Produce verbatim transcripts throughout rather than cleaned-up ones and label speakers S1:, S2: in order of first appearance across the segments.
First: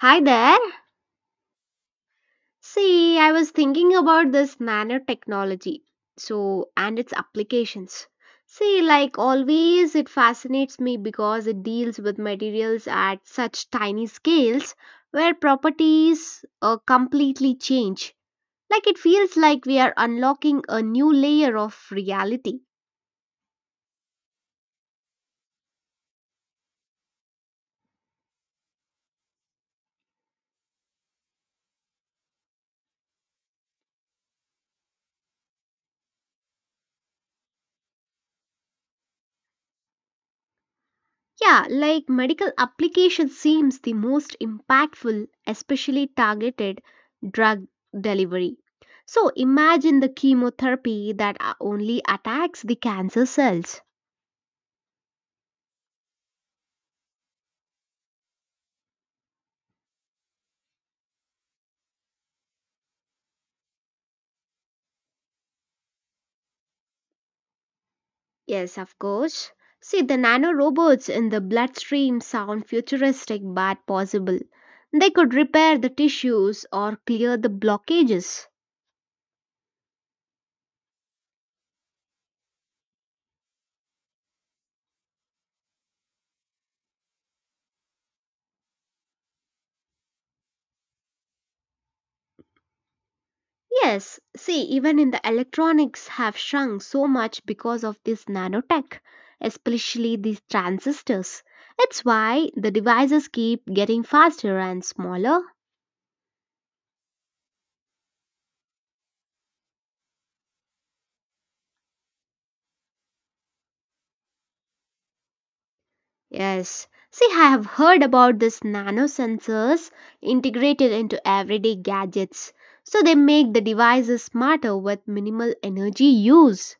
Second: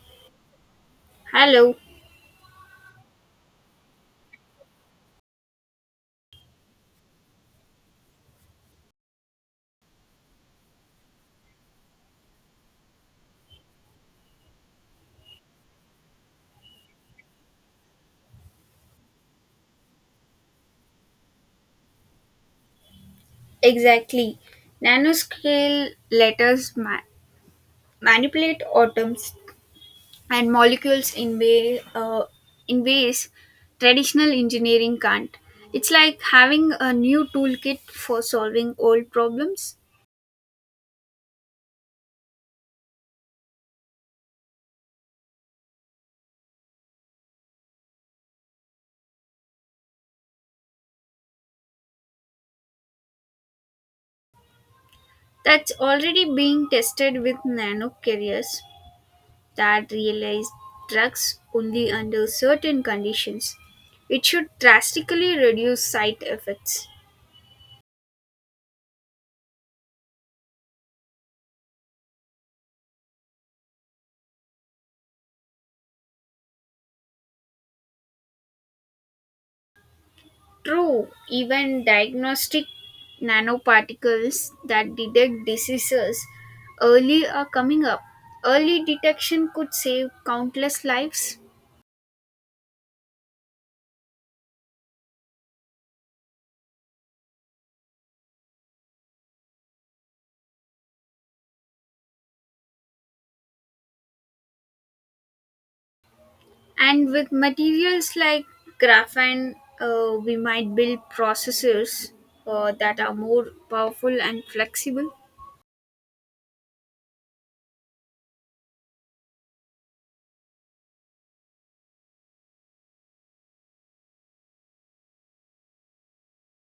S1: Hi there.
S2: Hello,
S1: See, I was thinking about this nanotechnology. So, and its applications. See, like always, it fascinates me because it deals with materials at such tiny scales where properties uh, completely change. Like it feels like we are unlocking a new layer of reality.
S2: exactly. Nanoscale letters ma- manipulate atoms and molecules in, way, uh, in ways traditional engineering can't. It's like having a new toolkit for solving old problems.
S1: Yeah, like medical application seems the most impactful, especially targeted drug delivery. So imagine the chemotherapy that uh, only attacks the cancer cells.
S2: That's already being tested with nanocarriers that realize drugs only under certain conditions. It should drastically reduce side effects.
S1: Yes, of course. See, the nanorobots in the bloodstream sound futuristic but possible. They could repair the tissues or clear the blockages.
S2: True, even diagnostic nanoparticles that detect diseases early are coming up. Early detection could save countless lives.
S1: Yes, see, even in the electronics have shrunk so much because of this nanotech, especially these transistors. It's why the devices keep getting faster and smaller.
S2: And with materials like graphene, uh, we might build processors uh, that are more powerful and flexible.
S1: Yes, see, I have heard about this nanosensors integrated into everyday gadgets. So they make the devices smarter with minimal energy use.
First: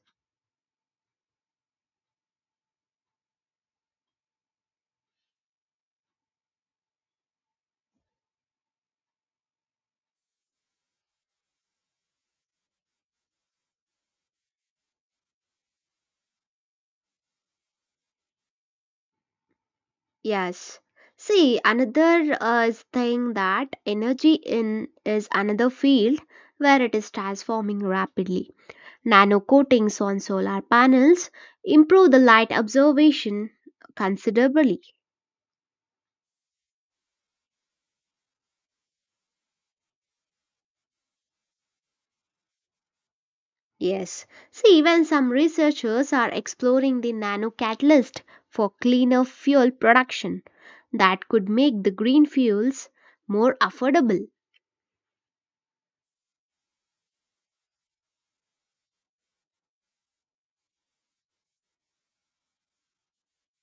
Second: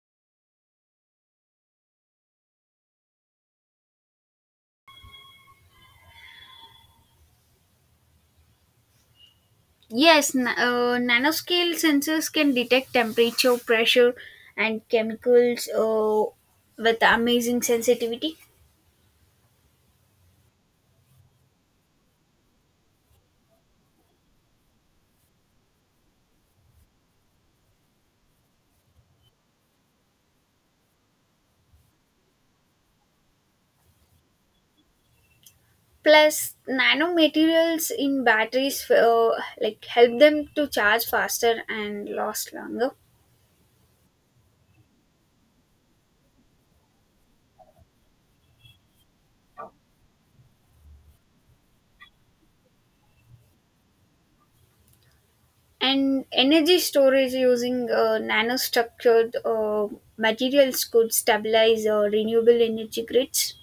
S2: Yes, na- uh, nanoscale sensors can detect temperature, pressure, and chemicals uh, with amazing sensitivity.
S1: Yes. See, another uh, is thing that energy in is another field where it is transforming rapidly. Nano coatings on solar panels improve the light observation considerably.
S2: Plus, nanomaterials in batteries uh, like help them to charge faster and last longer.
S1: Yes. See, even some researchers are exploring the nano catalyst for cleaner fuel production that could make the green fuels more affordable.
S2: And energy storage using uh, nanostructured uh, materials could stabilize uh, renewable energy grids.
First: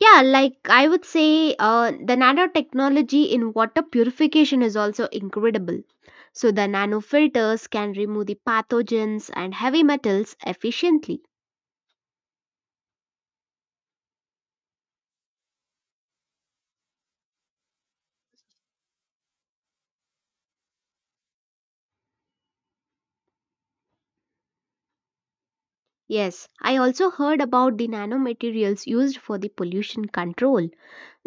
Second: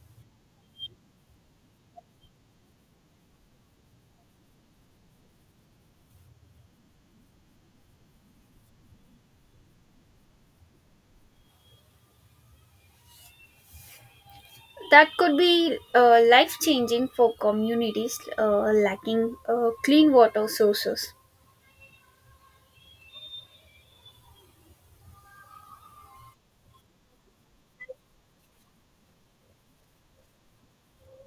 S1: Yeah, like I would say, uh, the nanotechnology in water purification is also incredible. So, the nanofilters can remove the pathogens and heavy metals efficiently.
S2: That could be uh, life changing for communities uh, lacking uh, clean water sources.
S1: Yes, I also heard about the nanomaterials used for the pollution control.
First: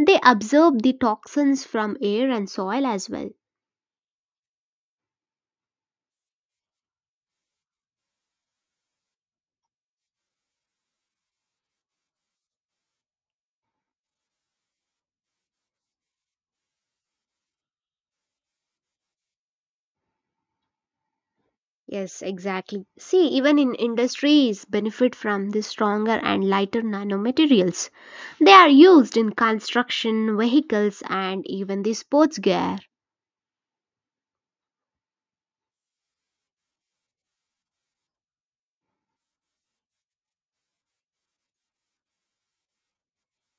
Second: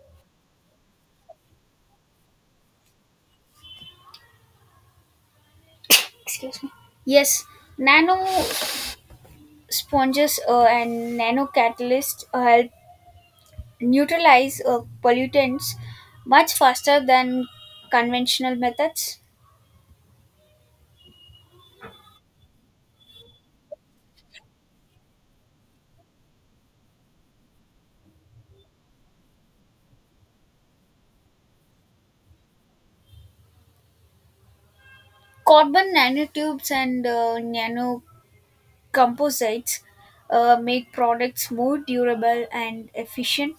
S1: They absorb the toxins from air and soil as well.
S2: Excuse me. Yes, nano sponges uh, and nano catalysts uh, help neutralize uh, pollutants much faster than conventional methods.
S1: Yes, exactly. See, even in industries benefit from the stronger and lighter nanomaterials. They are used in construction, vehicles, and even the sports gear.
S2: Carbon nanotubes and uh, nanocomposites uh, make products more durable and efficient.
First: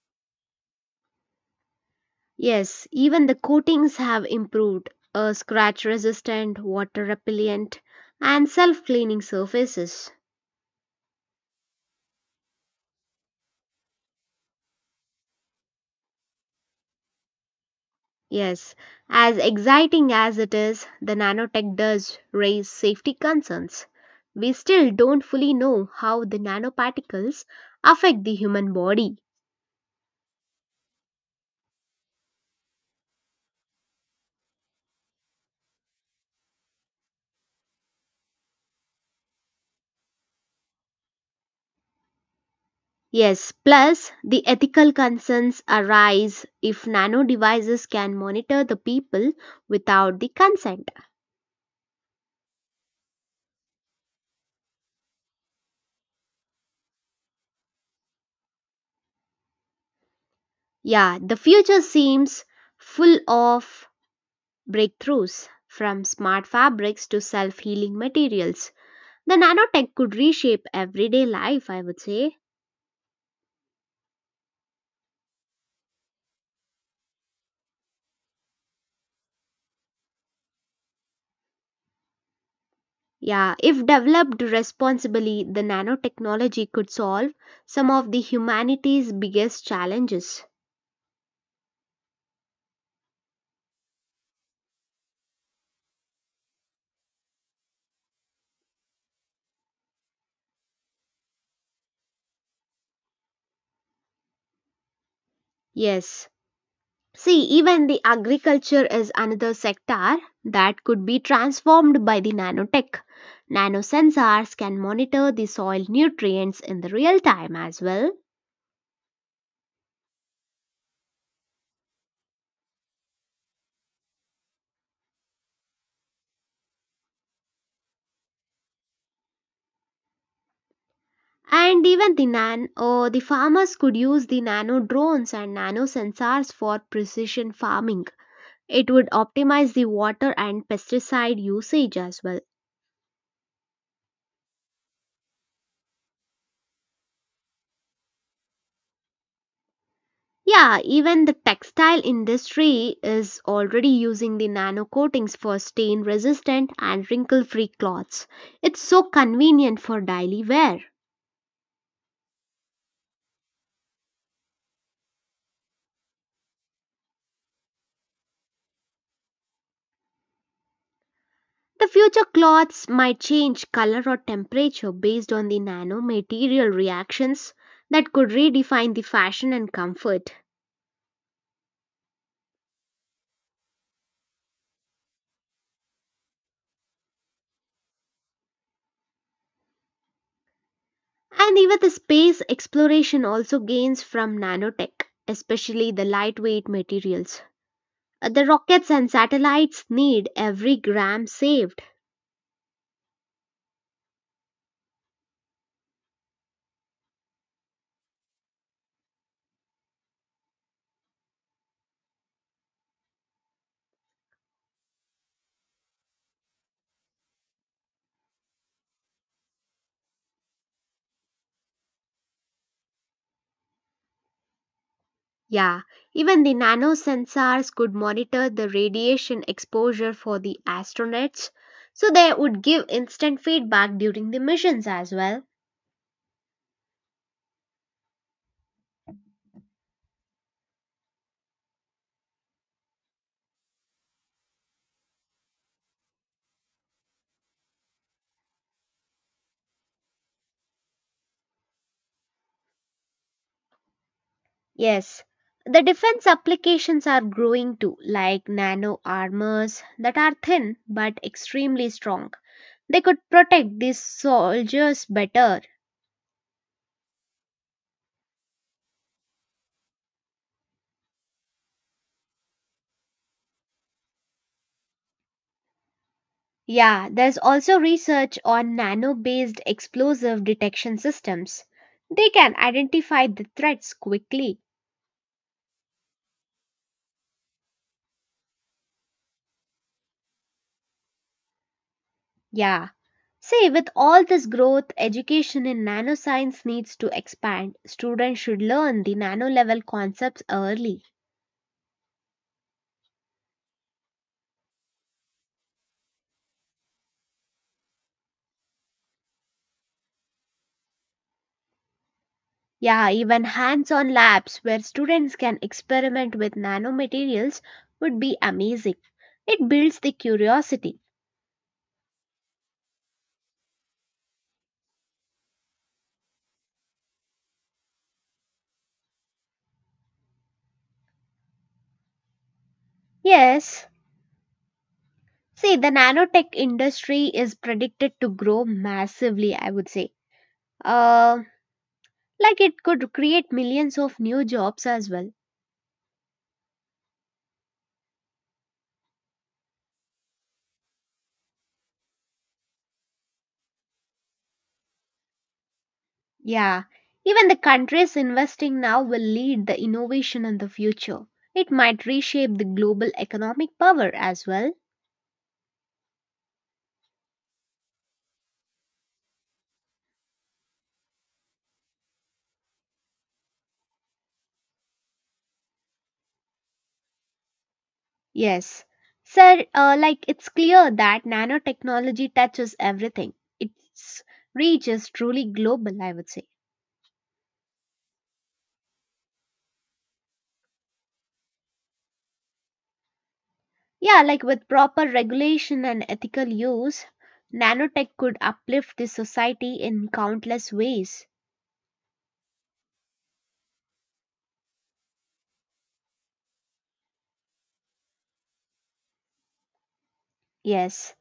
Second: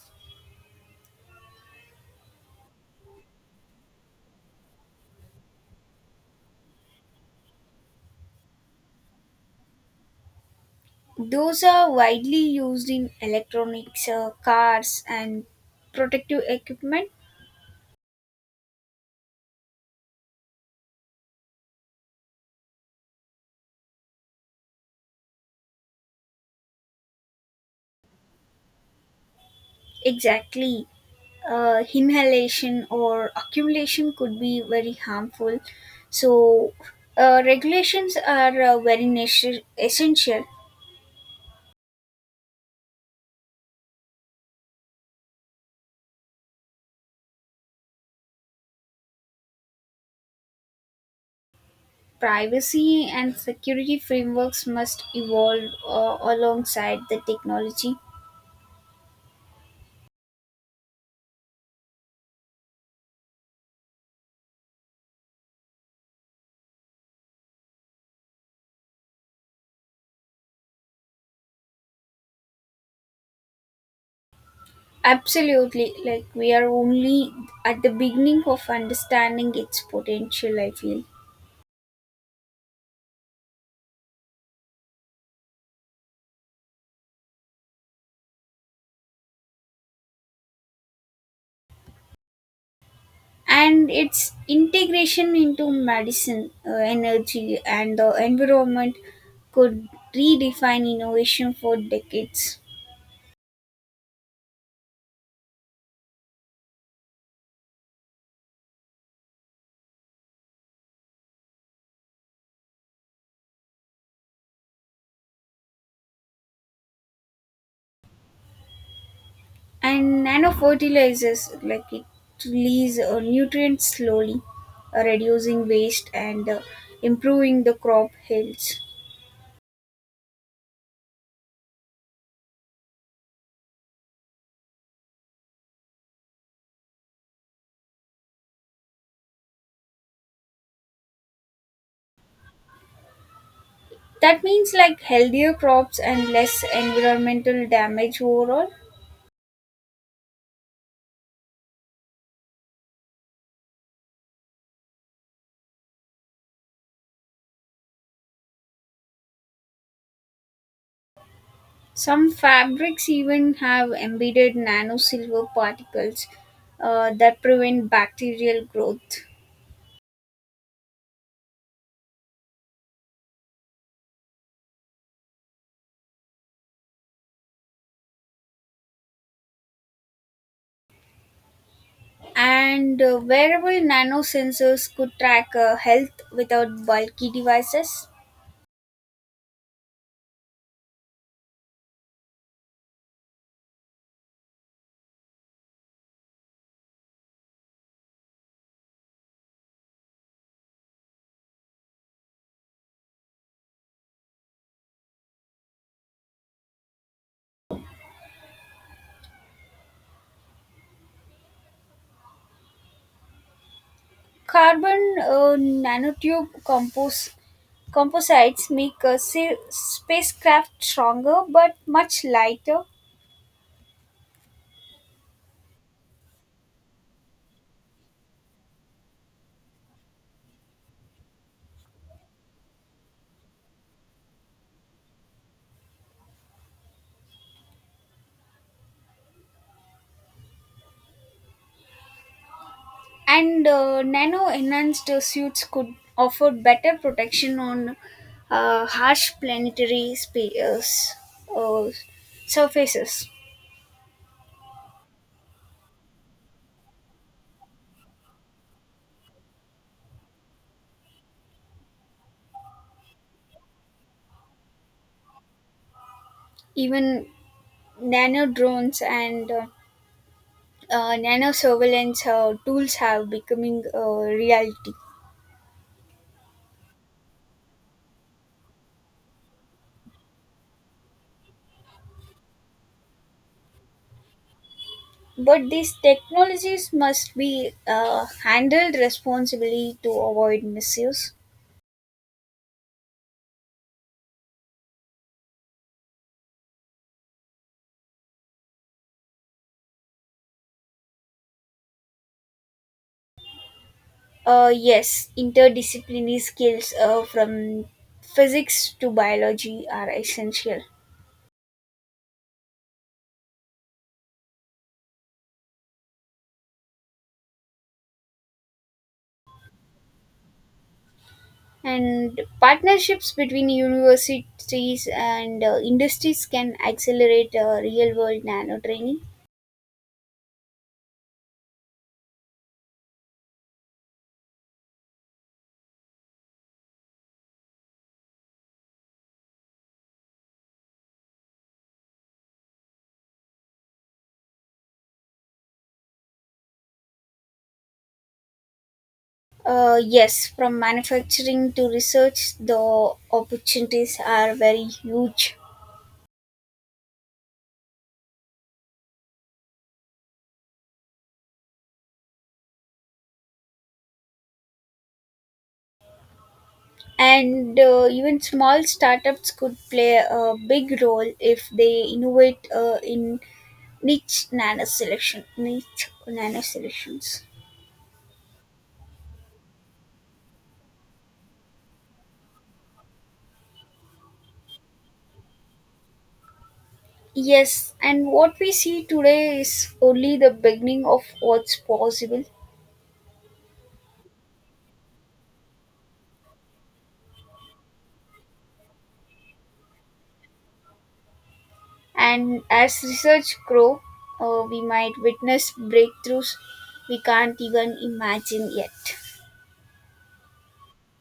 S1: Yes, even the coatings have improved. Uh, scratch resistant, water repellent, and self cleaning surfaces.
S2: Those are widely used in electronics, uh, cars, and protective equipment.
S1: Yes, as exciting as it is, the nanotech does raise safety concerns. We still don't fully know how the nanoparticles affect the human body.
S2: Exactly. Uh, inhalation or accumulation could be very harmful. So, uh, regulations are uh, very nece- essential.
S1: Yes, plus the ethical concerns arise if nano devices can monitor the people without the consent.
S2: Privacy and security frameworks must evolve uh, alongside the technology.
S1: Yeah, the future seems full of breakthroughs from smart fabrics to self healing materials. The nanotech could reshape everyday life, I would say.
S2: Absolutely, like we are only at the beginning of understanding its potential, I feel,
S1: Yeah, if developed responsibly, the nanotechnology could solve some of the humanity's biggest challenges.
S2: and its integration into medicine, uh, energy, and the environment could redefine innovation for decades.
S1: Yes. See, even the agriculture is another sector that could be transformed by the nanotech. Nanosensors can monitor the soil nutrients in the real time as well.
S2: And nanofertilizers, like it release uh, nutrients slowly, uh, reducing waste and uh, improving the crop health.
S1: And even the nan or the farmers could use the nano drones and nano sensors for precision farming. It would optimize the water and pesticide usage as well.
S2: That means like healthier crops and less environmental damage overall.
S1: Yeah, even the textile industry is already using the nano coatings for stain resistant and wrinkle free cloths. It's so convenient for daily wear.
S2: Some fabrics even have embedded nano silver particles uh, that prevent bacterial growth.
S1: The future cloths might change color or temperature based on the nanomaterial reactions that could redefine the fashion and comfort.
S2: And uh, wearable nano sensors could track uh, health without bulky devices.
S1: And even the space exploration also gains from nanotech, especially the lightweight materials. Uh, The rockets and satellites need every gram saved.
S2: Carbon uh, nanotube compos- composites make a sa- spacecraft stronger but much lighter,
S1: Yeah, even the nano sensors could monitor the radiation exposure for the astronauts, so they would give instant feedback during the missions as well.
S2: and uh, nano enhanced suits could offer better protection on uh, harsh planetary spa- uh, s- uh, surfaces.
S1: Yes, the defense applications are growing too, like nano armors that are thin but extremely strong. They could protect these soldiers better.
S2: Even nano drones and uh, uh, nano surveillance uh, tools have becoming a reality.
S1: Yeah, there's also research on nano based explosive detection systems. They can identify the threats quickly.
S2: But these technologies must be uh, handled responsibly to avoid misuse.
S1: Yeah. See, with all this growth, education in nanoscience needs to expand. Students should learn the nano level concepts early.
S2: Uh, yes, interdisciplinary skills uh, from physics to biology are essential.
S1: Yeah, even hands on labs where students can experiment with nanomaterials would be amazing. It builds the curiosity.
S2: And partnerships between universities and uh, industries can accelerate uh, real world nano training.
S1: Yes, see, the nanotech industry is predicted to grow massively, I would say. Uh, like it could create millions of new jobs as well.
S2: Uh, yes, from manufacturing to research, the opportunities are very huge.
S1: Yeah, even the countries investing now will lead the innovation in the future. It might reshape the global economic power as well.
S2: And uh, even small startups could play a big role if they innovate uh, in niche nano selection niche nano selections.
S1: Yes. Sir, uh, like it's clear that nanotechnology touches everything. Its reach is truly global, I would say.
S2: Yes, and what we see today is only the beginning of what's possible.
S1: Yeah, like with proper regulation and ethical use, nanotech could uplift the society in countless ways.
S2: And as research grow, uh, we might witness breakthroughs we can't even imagine yet.
S1: Yes.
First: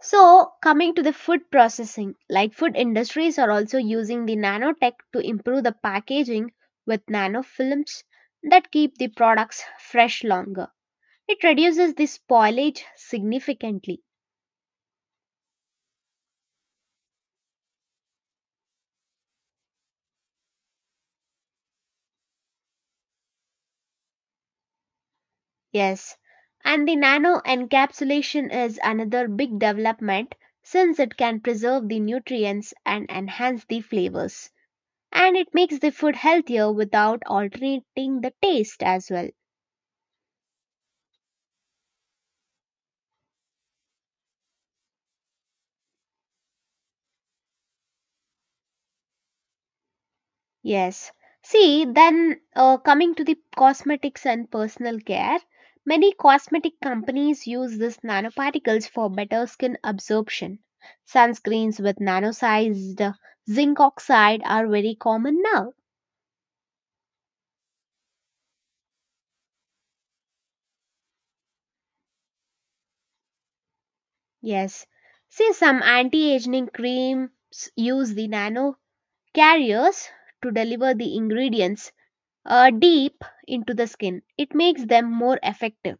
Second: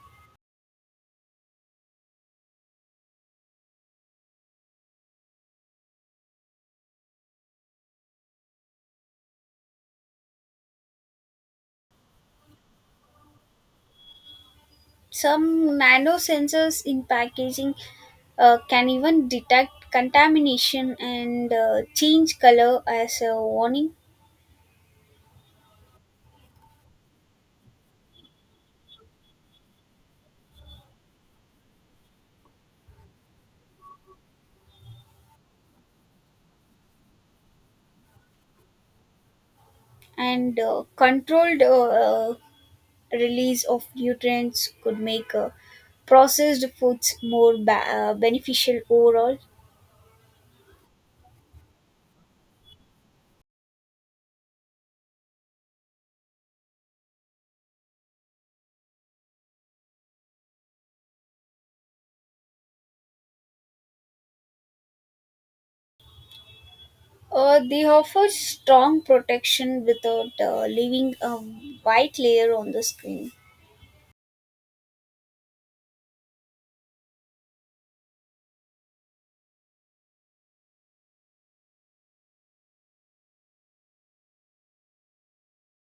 S1: So, coming to the food processing, like food industries are also using the nanotech to improve the packaging with nanofilms that keep the products fresh longer. It reduces the spoilage significantly.
S2: Some nano sensors in packaging uh, can even detect contamination and uh, change color as a warning.
S1: Yes, and the nano encapsulation is another big development since it can preserve the nutrients and enhance the flavors. And it makes the food healthier without altering the taste as well.
S2: And uh, controlled uh, uh, release of nutrients could make uh, processed foods more ba- uh, beneficial overall.
S1: Yes. See, then uh, coming to the cosmetics and personal care, many cosmetic companies use these nanoparticles for better skin absorption. Sunscreens with nano-sized zinc oxide are very common now.
S2: Uh, they offer strong protection without uh, leaving a white layer on the screen.
S1: Yes. See, some anti aging creams use the nano carriers to deliver the ingredients uh, deep into the skin. It makes them more effective.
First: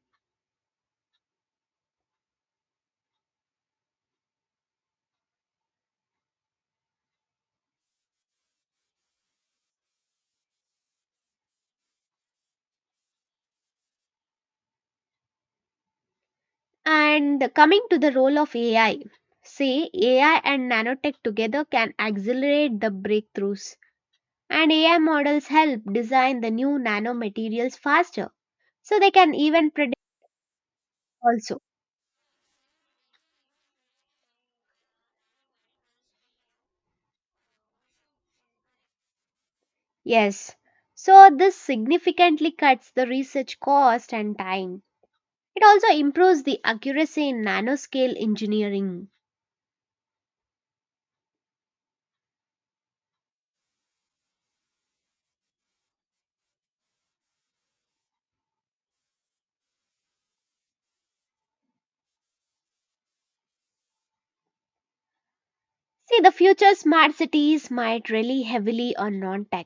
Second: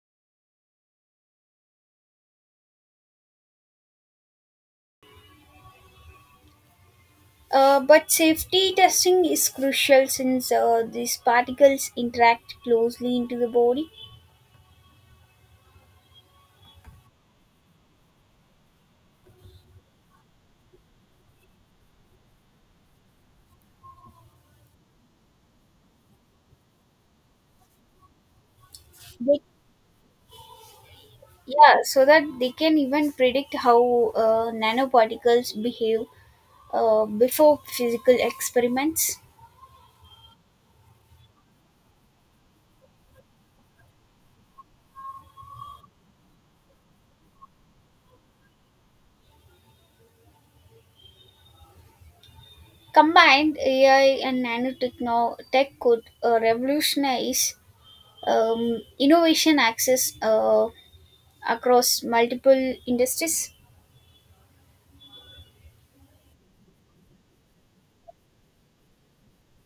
S2: Uh, but safety testing is crucial since uh, these particles interact closely into the body.
S1: And coming to the role of A I, say A I and nanotech together can accelerate the breakthroughs. And A I models help design the new nanomaterials faster, so they can
S2: They,
S1: even predict also.
S2: yeah, so that they can even predict how uh, nanoparticles behave uh, before physical experiments.
S1: Yes. So, this significantly cuts the research cost and time. It also improves the accuracy in nanoscale engineering.
S2: Combined, A I and nanotechno tech could uh, revolutionize um, innovation access uh, across multiple industries.
S1: See, the future smart cities might rely heavily on non-tech,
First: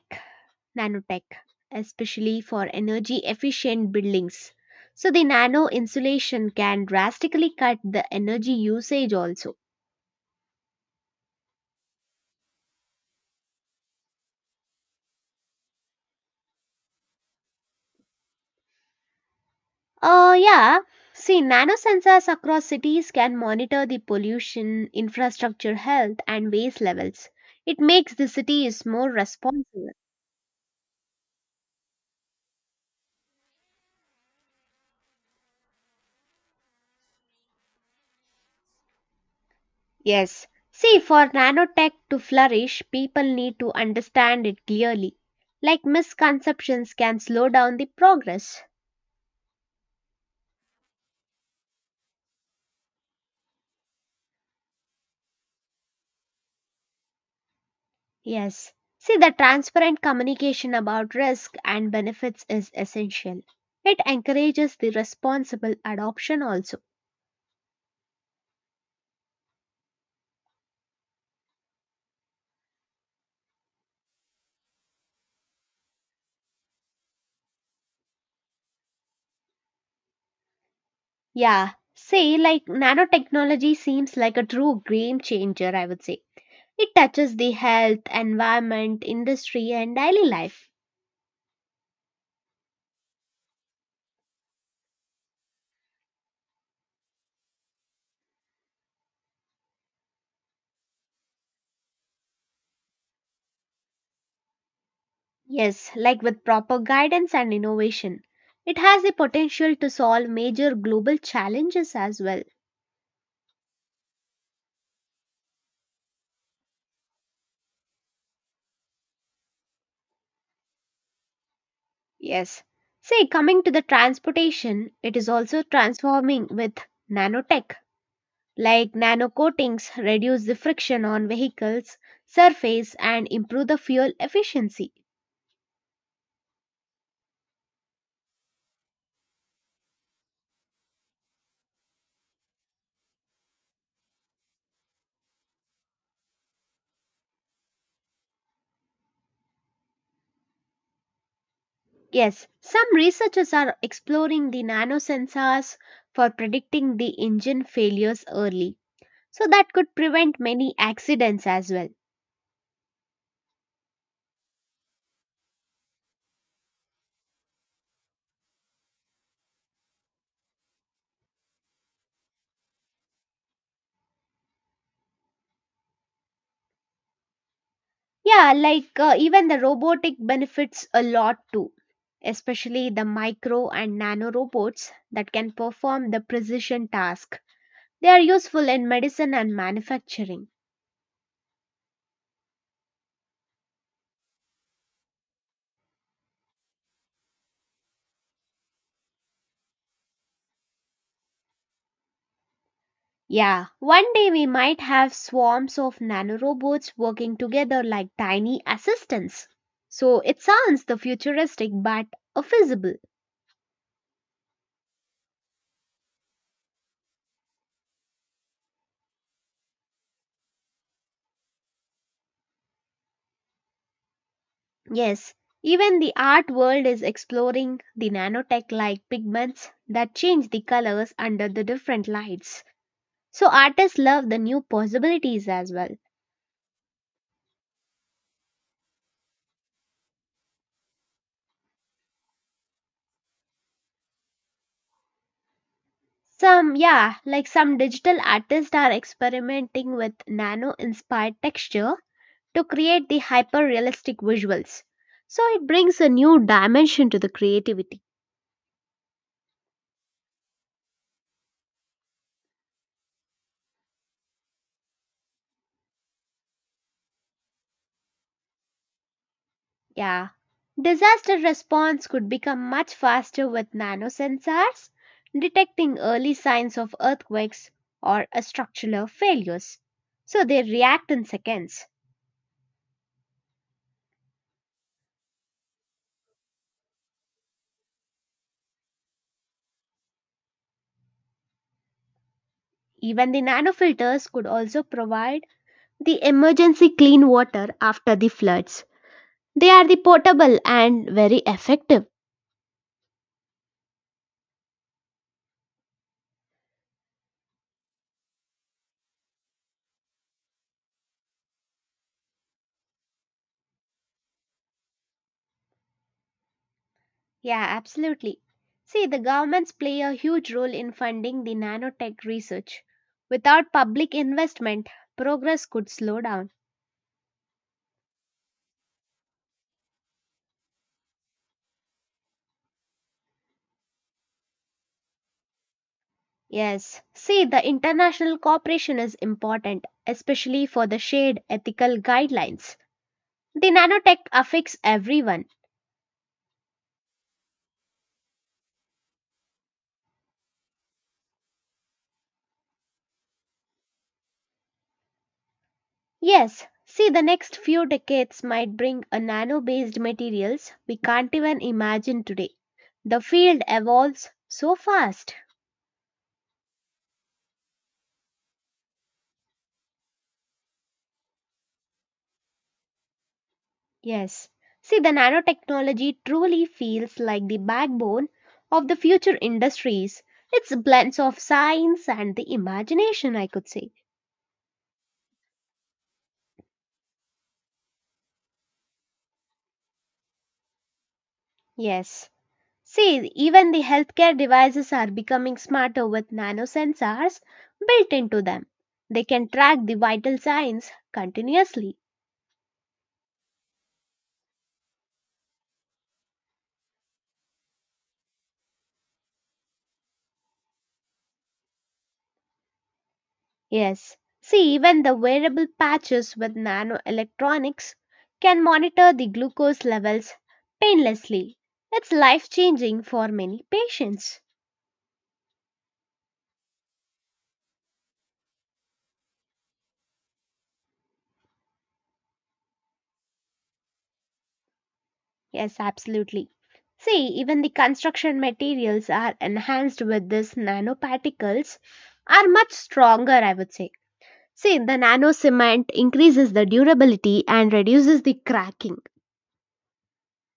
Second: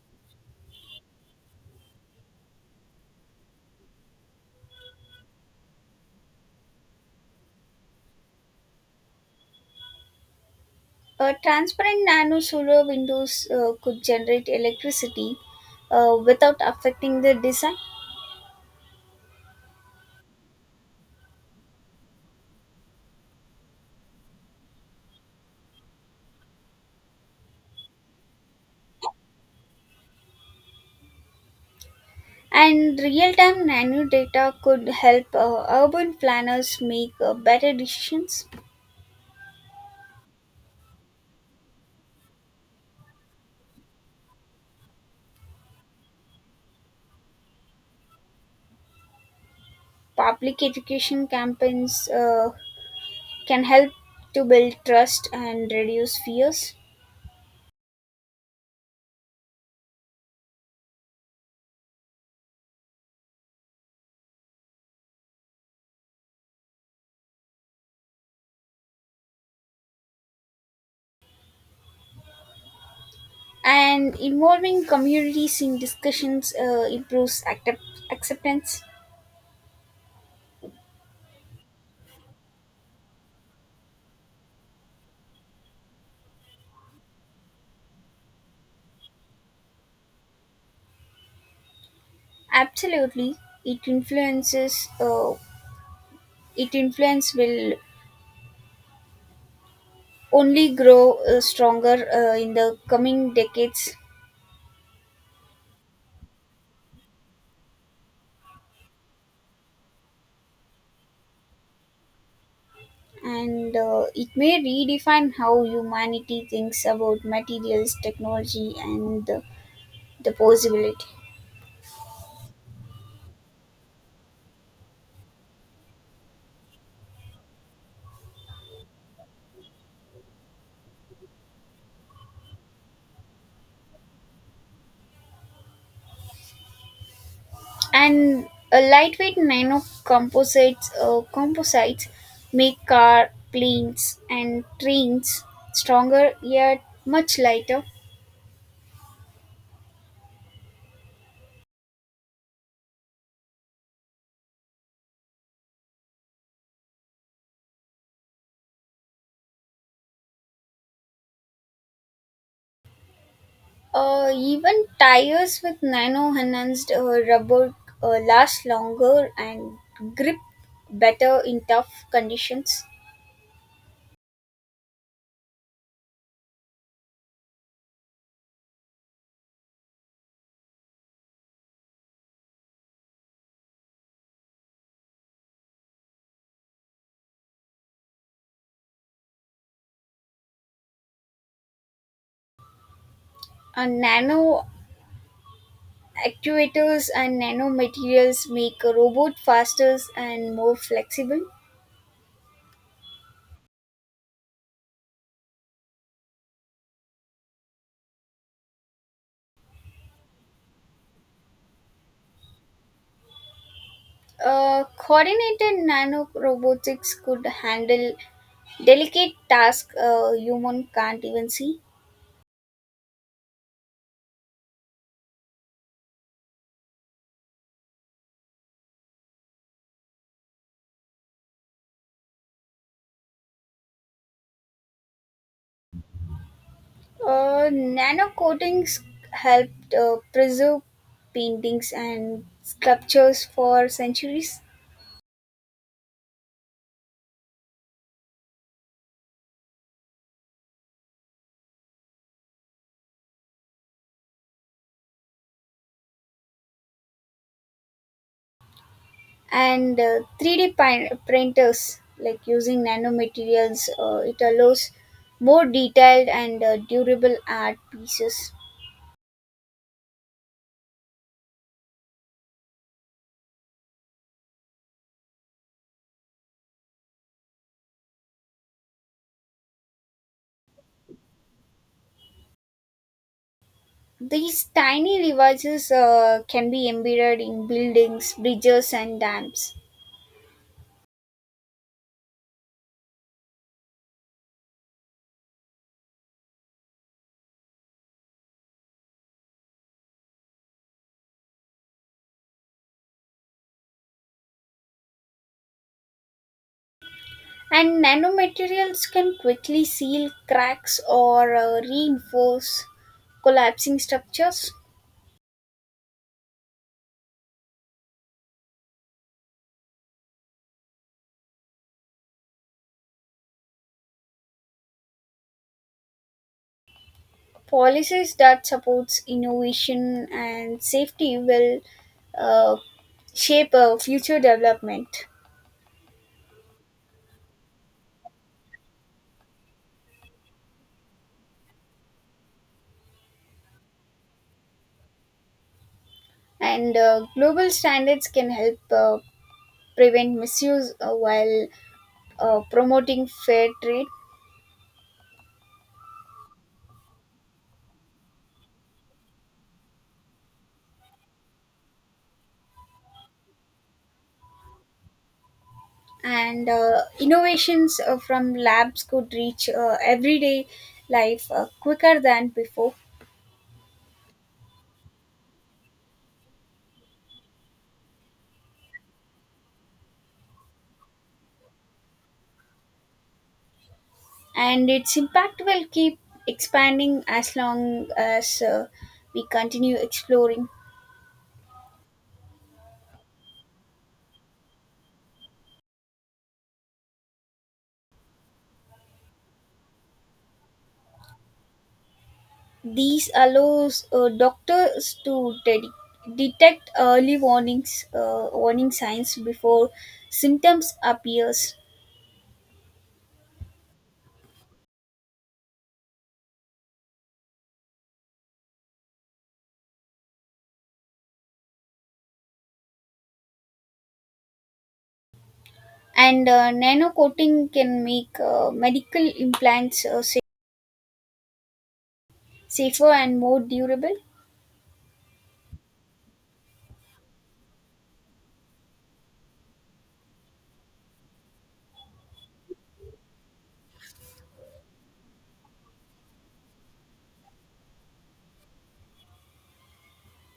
S1: nanotech, especially for energy efficient buildings. So the nano insulation can drastically cut the energy usage also.
S2: Uh, transparent nano solar windows uh, could generate electricity uh, without affecting the design,
S1: Oh yeah. See, nanosensors across cities can monitor the pollution, infrastructure health, and waste levels. It makes the cities more responsive.
S2: and real time nano data could help uh, urban planners make uh, better decisions.
S1: Yes. See, for nanotech to flourish, people need to understand it clearly. Like misconceptions can slow down the progress.
S2: Public education campaigns uh, can help to build trust and reduce fears,
S1: Yes. See, the transparent communication about risk and benefits is essential. It encourages the responsible adoption also.
S2: and involving communities in discussions uh, improves accept- acceptance.
S1: Yeah. See, like nanotechnology seems like a true game changer, I would say. It touches the health, environment, industry, and daily life.
S2: Absolutely, it influences. Uh, it influence will only grow uh, stronger uh, in the coming decades,
S1: Yes, like with proper guidance and innovation, it has the potential to solve major global challenges as well.
S2: and uh, it may redefine how humanity thinks about materials technology and the, the possibility.
S1: Yes. Say, coming to the transportation, it is also transforming with nanotech, like nano coatings reduce the friction on vehicles' surface and improve the fuel efficiency.
S2: And a lightweight nano composites uh, composites make car planes and trains stronger yet much lighter.
S1: Yes, some researchers are exploring the nanosensors for predicting the engine failures early, so that could prevent many accidents as well.
S2: Uh, even tires with nano enhanced uh, rubber uh, last longer and grip better in tough conditions.
S1: Yeah, like uh, even the robotic benefits a lot too, especially the micro and nano robots that can perform the precision task. They are useful in medicine and manufacturing.
S2: And nano actuators and nano materials make a robot faster and more flexible.
S1: Yeah, one day we might have swarms of nanorobots working together like tiny assistants. So it sounds the futuristic but uh, feasible.
S2: Uh, coordinated nano robotics could handle delicate tasks a human can't even see.
S1: Yes, even the art world is exploring the nanotech like pigments that change the colors under the different lights. So artists love the new possibilities as well.
S2: Uh, Nano coatings helped uh, preserve paintings and sculptures for centuries,
S1: Some, yeah, like some digital artists are experimenting with nano inspired texture to create the hyper realistic visuals. So it brings a new dimension to the creativity.
S2: and uh, three D pin- printers, like using nanomaterials, uh, it allows more detailed and uh, durable art pieces.
S1: Yeah. Disaster response could become much faster with nano sensors, detecting early signs of earthquakes or uh, structural failures. So they react in seconds.
S2: These tiny devices uh, can be embedded in buildings, bridges, and dams.
S1: Even the nanofilters could also provide the emergency clean water after the floods. They are the portable and very effective.
S2: And nanomaterials can quickly seal cracks or uh, reinforce collapsing structures.
S1: Yeah, absolutely. See, the governments play a huge role in funding the nanotech research. Without public investment, progress could slow down.
S2: Policies that supports innovation and safety will, uh, shape uh, future development,
S1: Yes. See, the international cooperation is important, especially for the shared ethical guidelines. The nanotech affects everyone.
S2: and uh, global standards can help uh, prevent misuse uh, while uh, promoting fair trade.
S1: Yes, see, the next few decades might bring a nano based materials we can't even imagine today. The field evolves so fast.
S2: And uh, innovations uh, from labs could reach uh, everyday life uh, quicker than before,
S1: Yes, see, the nanotechnology truly feels like the backbone of the future industries. It's blends of science and the imagination, I could say.
S2: and its impact will keep expanding as long as uh, we continue exploring.
S1: Yes. See, even the healthcare devices are becoming smarter with nanosensors built into them. They can track the vital signs continuously.
S2: These allows uh, doctors to de- detect early warnings, uh, warning signs before symptoms appears.
S1: Yes. See, even the wearable patches with nanoelectronics can monitor the glucose levels painlessly. It's life changing for many patients.
S2: And uh, nano coating can make uh, medical implants uh, sa- safer and more durable.
S1: Yes, absolutely. See, even the construction materials are enhanced with these nanoparticles are much stronger, I would say. See, the nano cement increases the durability and reduces the cracking.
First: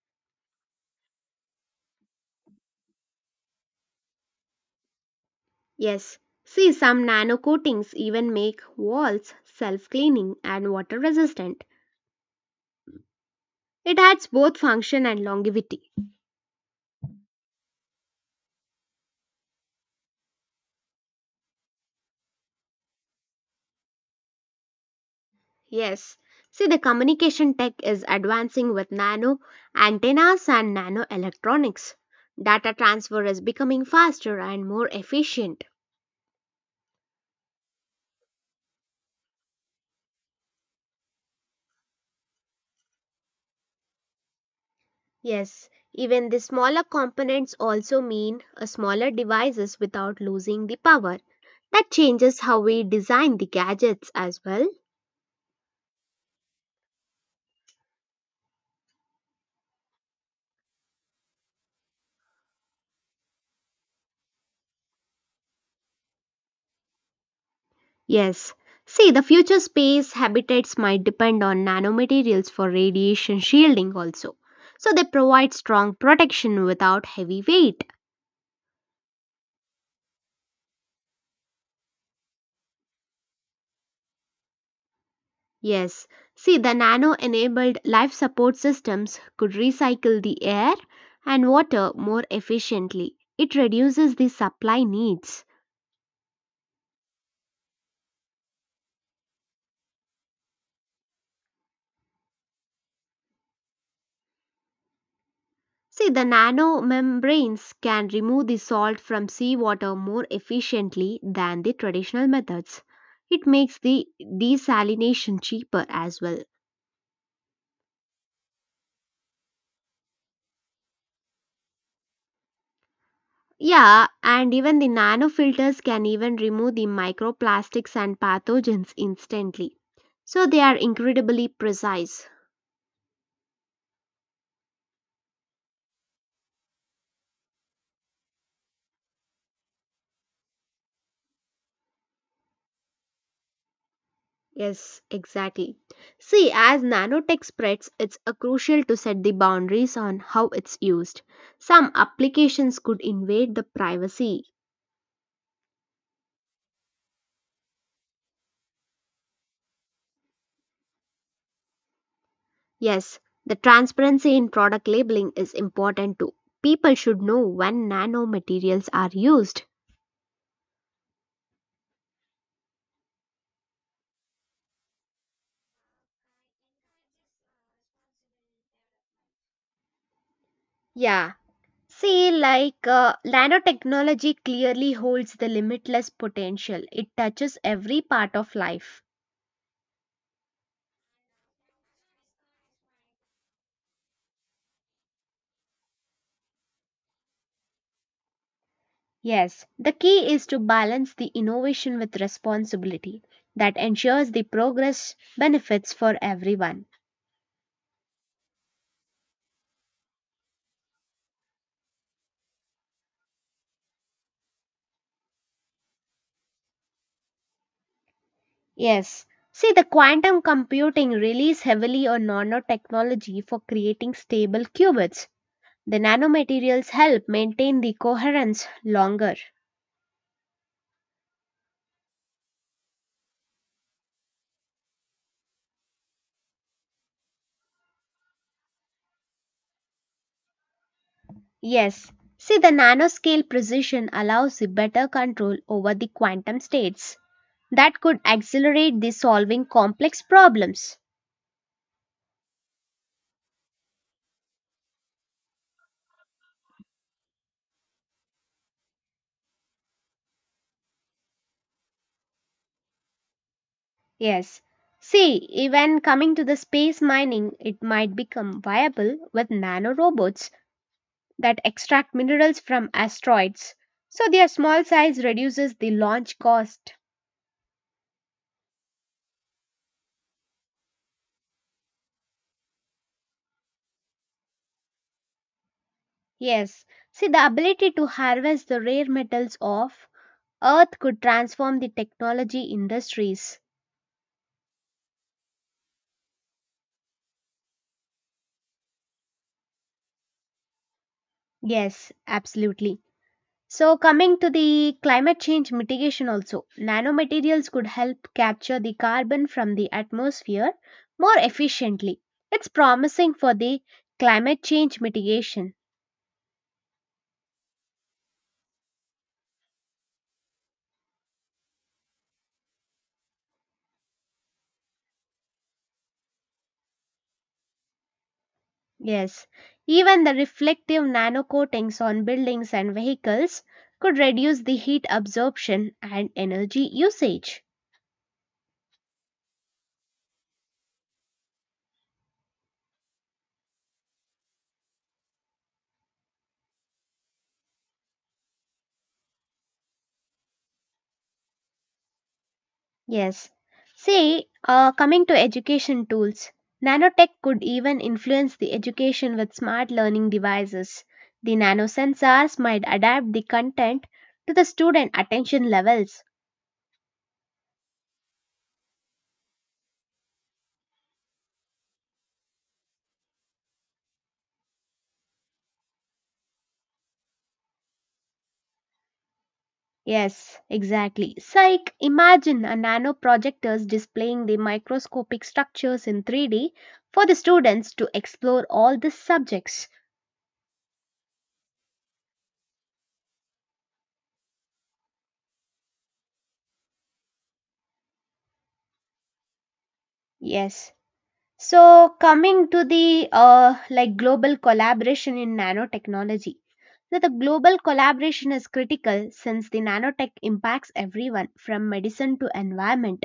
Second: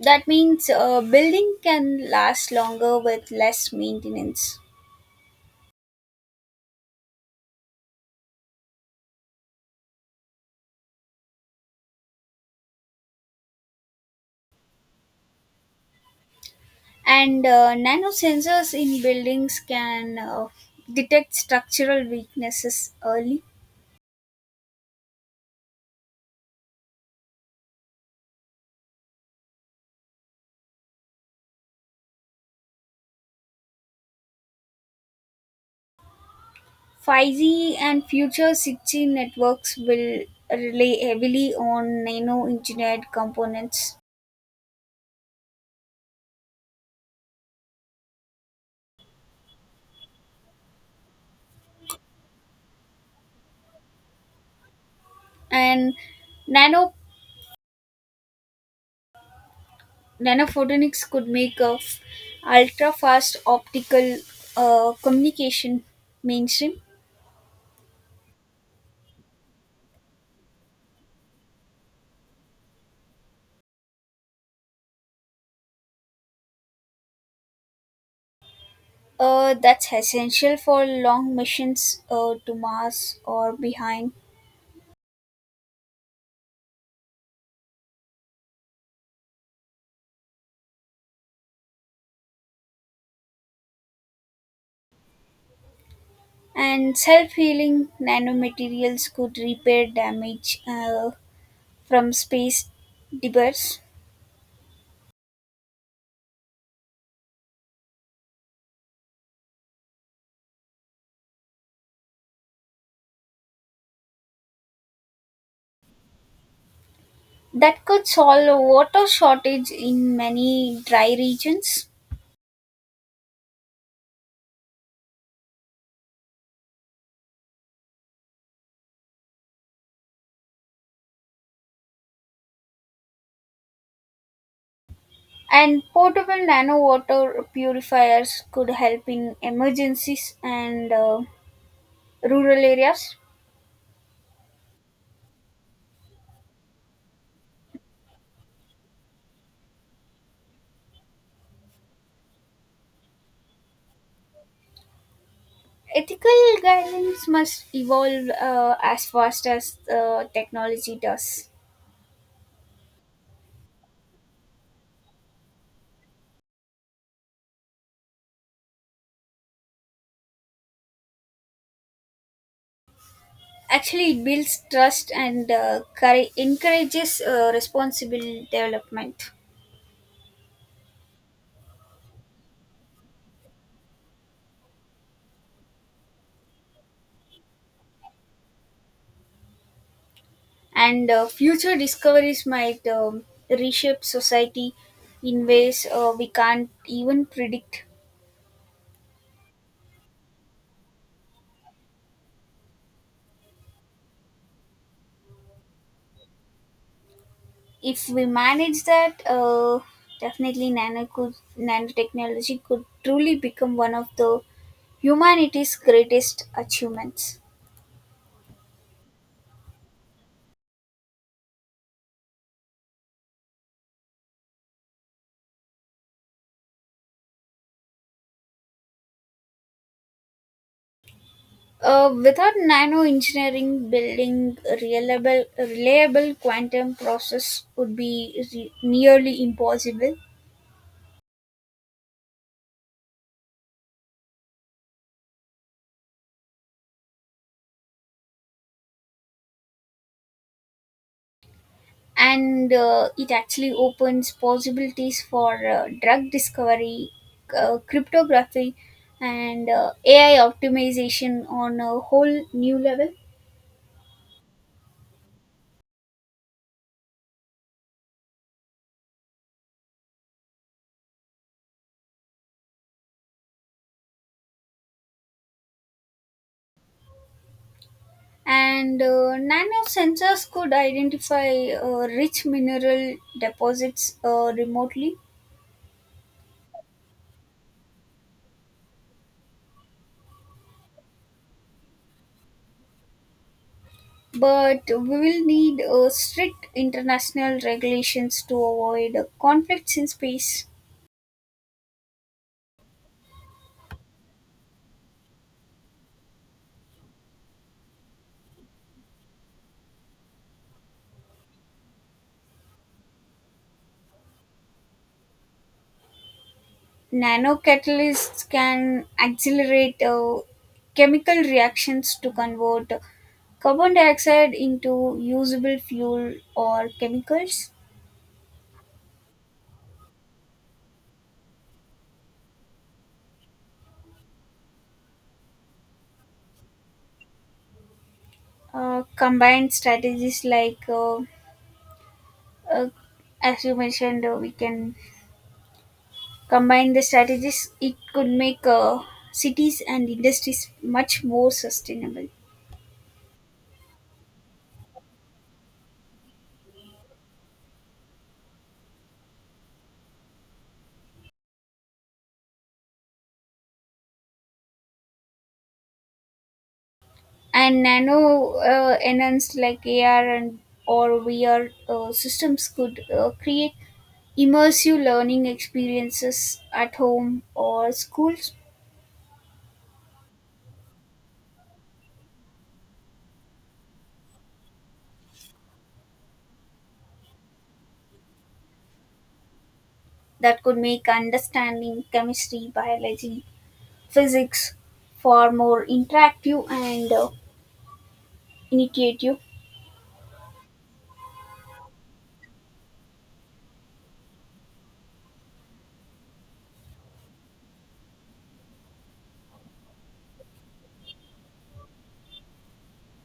S2: That means uh, building can last longer with less maintenance.
S1: Yes, see, some nano coatings even make walls self cleaning and water resistant. It adds both function and longevity.
S2: And uh, nano sensors in buildings can uh, detect structural weaknesses early.
S1: Yes, see, the communication tech is advancing with nano antennas and nano electronics. Data transfer is becoming faster and more efficient.
S2: five G and future six G networks will rely heavily on nano engineered components.
S1: Yes, even the smaller components also mean a smaller devices without losing the power. That changes how we design the gadgets as well.
S2: And nano nanophotonics could make a ultra fast optical uh, communication mainstream.
S1: Yes. See, the future space habitats might depend on nanomaterials for radiation shielding also. So they provide strong protection without heavy weight.
S2: Uh, that's essential for long missions uh, to Mars or behind.
S1: Yes. See, the nano enabled life support systems could recycle the air and water more efficiently. It reduces the supply needs.
S2: And self-healing nanomaterials could repair damage uh, from space debris.
S1: See, the nanomembranes can remove the salt from seawater more efficiently than the traditional methods. It makes the desalination cheaper as well.
S2: That could solve water shortage in many dry regions.
S1: Yeah, and even the nanofilters can even remove the microplastics and pathogens instantly. So they are incredibly precise.
S2: And portable nano water purifiers could help in emergencies and uh, rural areas.
S1: Yes, exactly. See, as nanotech spreads, it's uh, crucial to set the boundaries on how it's used. Some applications could invade the privacy.
S2: Ethical guidelines must evolve uh, as fast as uh, technology does.
S1: Yes, the transparency in product labeling is important too. People should know when nanomaterials are used.
S2: Actually, it builds trust and uh, courage- encourages uh, responsible development.
S1: Yeah. See, like uh, nanotechnology clearly holds the limitless potential. It touches every part of life.
S2: And uh, future discoveries might um, reshape society in ways uh, we can't even predict.
S1: Yes, the key is to balance the innovation with responsibility that ensures the progress benefits for everyone.
S2: If we manage that, uh, definitely nano could, nanotechnology could truly become one of the humanity's greatest achievements.
S1: Yes. See, the quantum computing relies heavily on nanotechnology for creating stable qubits. The nanomaterials help maintain the coherence longer.
S2: Uh, without nano engineering, building a reliable, reliable quantum process would be re- nearly impossible.
S1: Yes, see, the nanoscale precision allows the better control over the quantum states that could accelerate the solving complex problems.
S2: And uh, it actually opens possibilities for uh, drug discovery, uh, cryptography, and uh, A I optimization on a whole new level.
S1: Yes, see, even coming to the space mining, it might become viable with nanorobots that extract minerals from asteroids. So, their small size reduces the launch cost.
S2: And uh, nano sensors could identify uh, rich mineral deposits uh, remotely,
S1: Yes, see, the ability to harvest the rare metals of Earth could transform the technology industries.
S2: but we will need uh, strict international regulations to avoid conflicts in space.
S1: Yes, absolutely. So, coming to the climate change mitigation, also, nanomaterials could help capture the carbon from the atmosphere more efficiently. It's promising for the climate change mitigation.
S2: Nanocatalysts can accelerate uh, chemical reactions to convert carbon dioxide into usable fuel or chemicals.
S1: Yes, even the reflective nanocoatings on buildings and vehicles could reduce the heat absorption and energy usage.
S2: Uh, combined strategies like, uh, uh, as you mentioned, uh, we can combine the strategies, it could make uh, cities and industries much more sustainable.
S1: Yes. See, uh, coming to education tools, nanotech could even influence the education with smart learning devices. The nanosensors might adapt the content to the student attention levels.
S2: And nano uh, enhanced like A R and or V R uh, systems could uh, create immersive learning experiences at home or schools.
S1: Yes, exactly. Psych, imagine a nano projectors displaying the microscopic structures in three D for the students to explore all the subjects.
S2: That could make understanding chemistry, biology, physics far more interactive and uh, initiative.
S1: Yes. So coming to the uh, like global collaboration in nanotechnology. So the global collaboration is critical since the nanotech impacts everyone from medicine to environment.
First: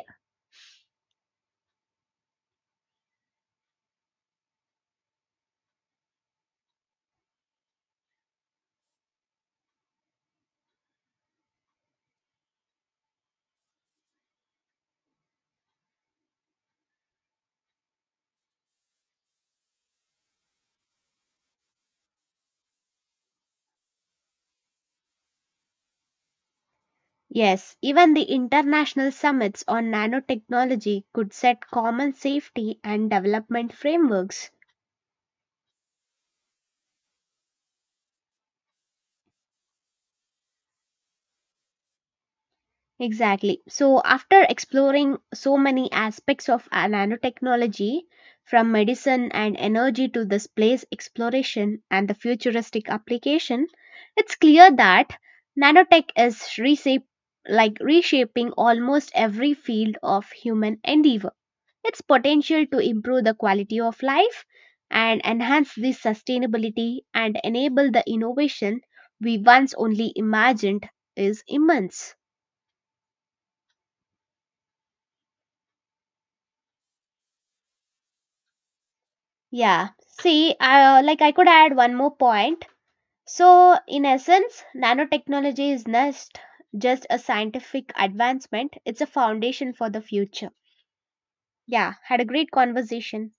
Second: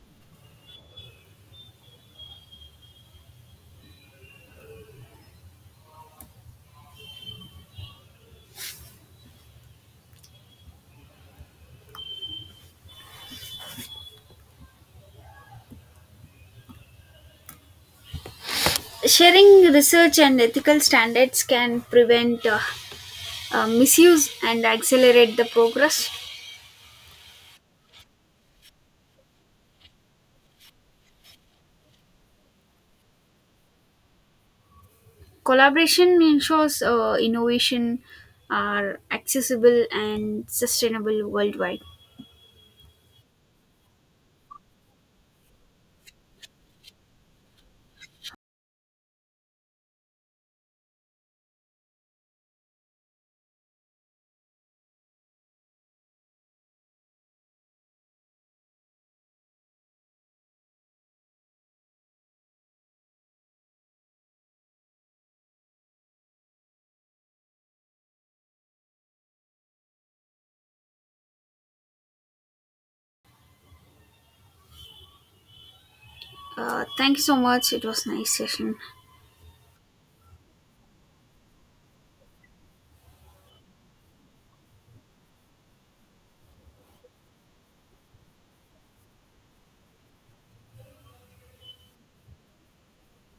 S2: Sharing research and ethical standards can prevent uh, uh, misuse and accelerate the progress.
S1: Yes, even the international summits on nanotechnology could set common safety and development frameworks.
S2: Collaboration ensures uh, innovation are accessible and sustainable worldwide.
S1: Exactly. So, after exploring so many aspects of a nanotechnology, from medicine and energy to the space exploration and the futuristic application, it's clear that nanotech is reshape, like reshaping almost every field of human endeavor. Its potential to improve the quality of life and enhance the sustainability and enable the innovation we once only imagined is immense.
S2: Uh, thank you so much. It was nice session.
S1: Yeah. See, I, uh, like I could add one more point. So, in essence, nanotechnology is not just a scientific advancement, it's a foundation for the future. Yeah, had a great conversation.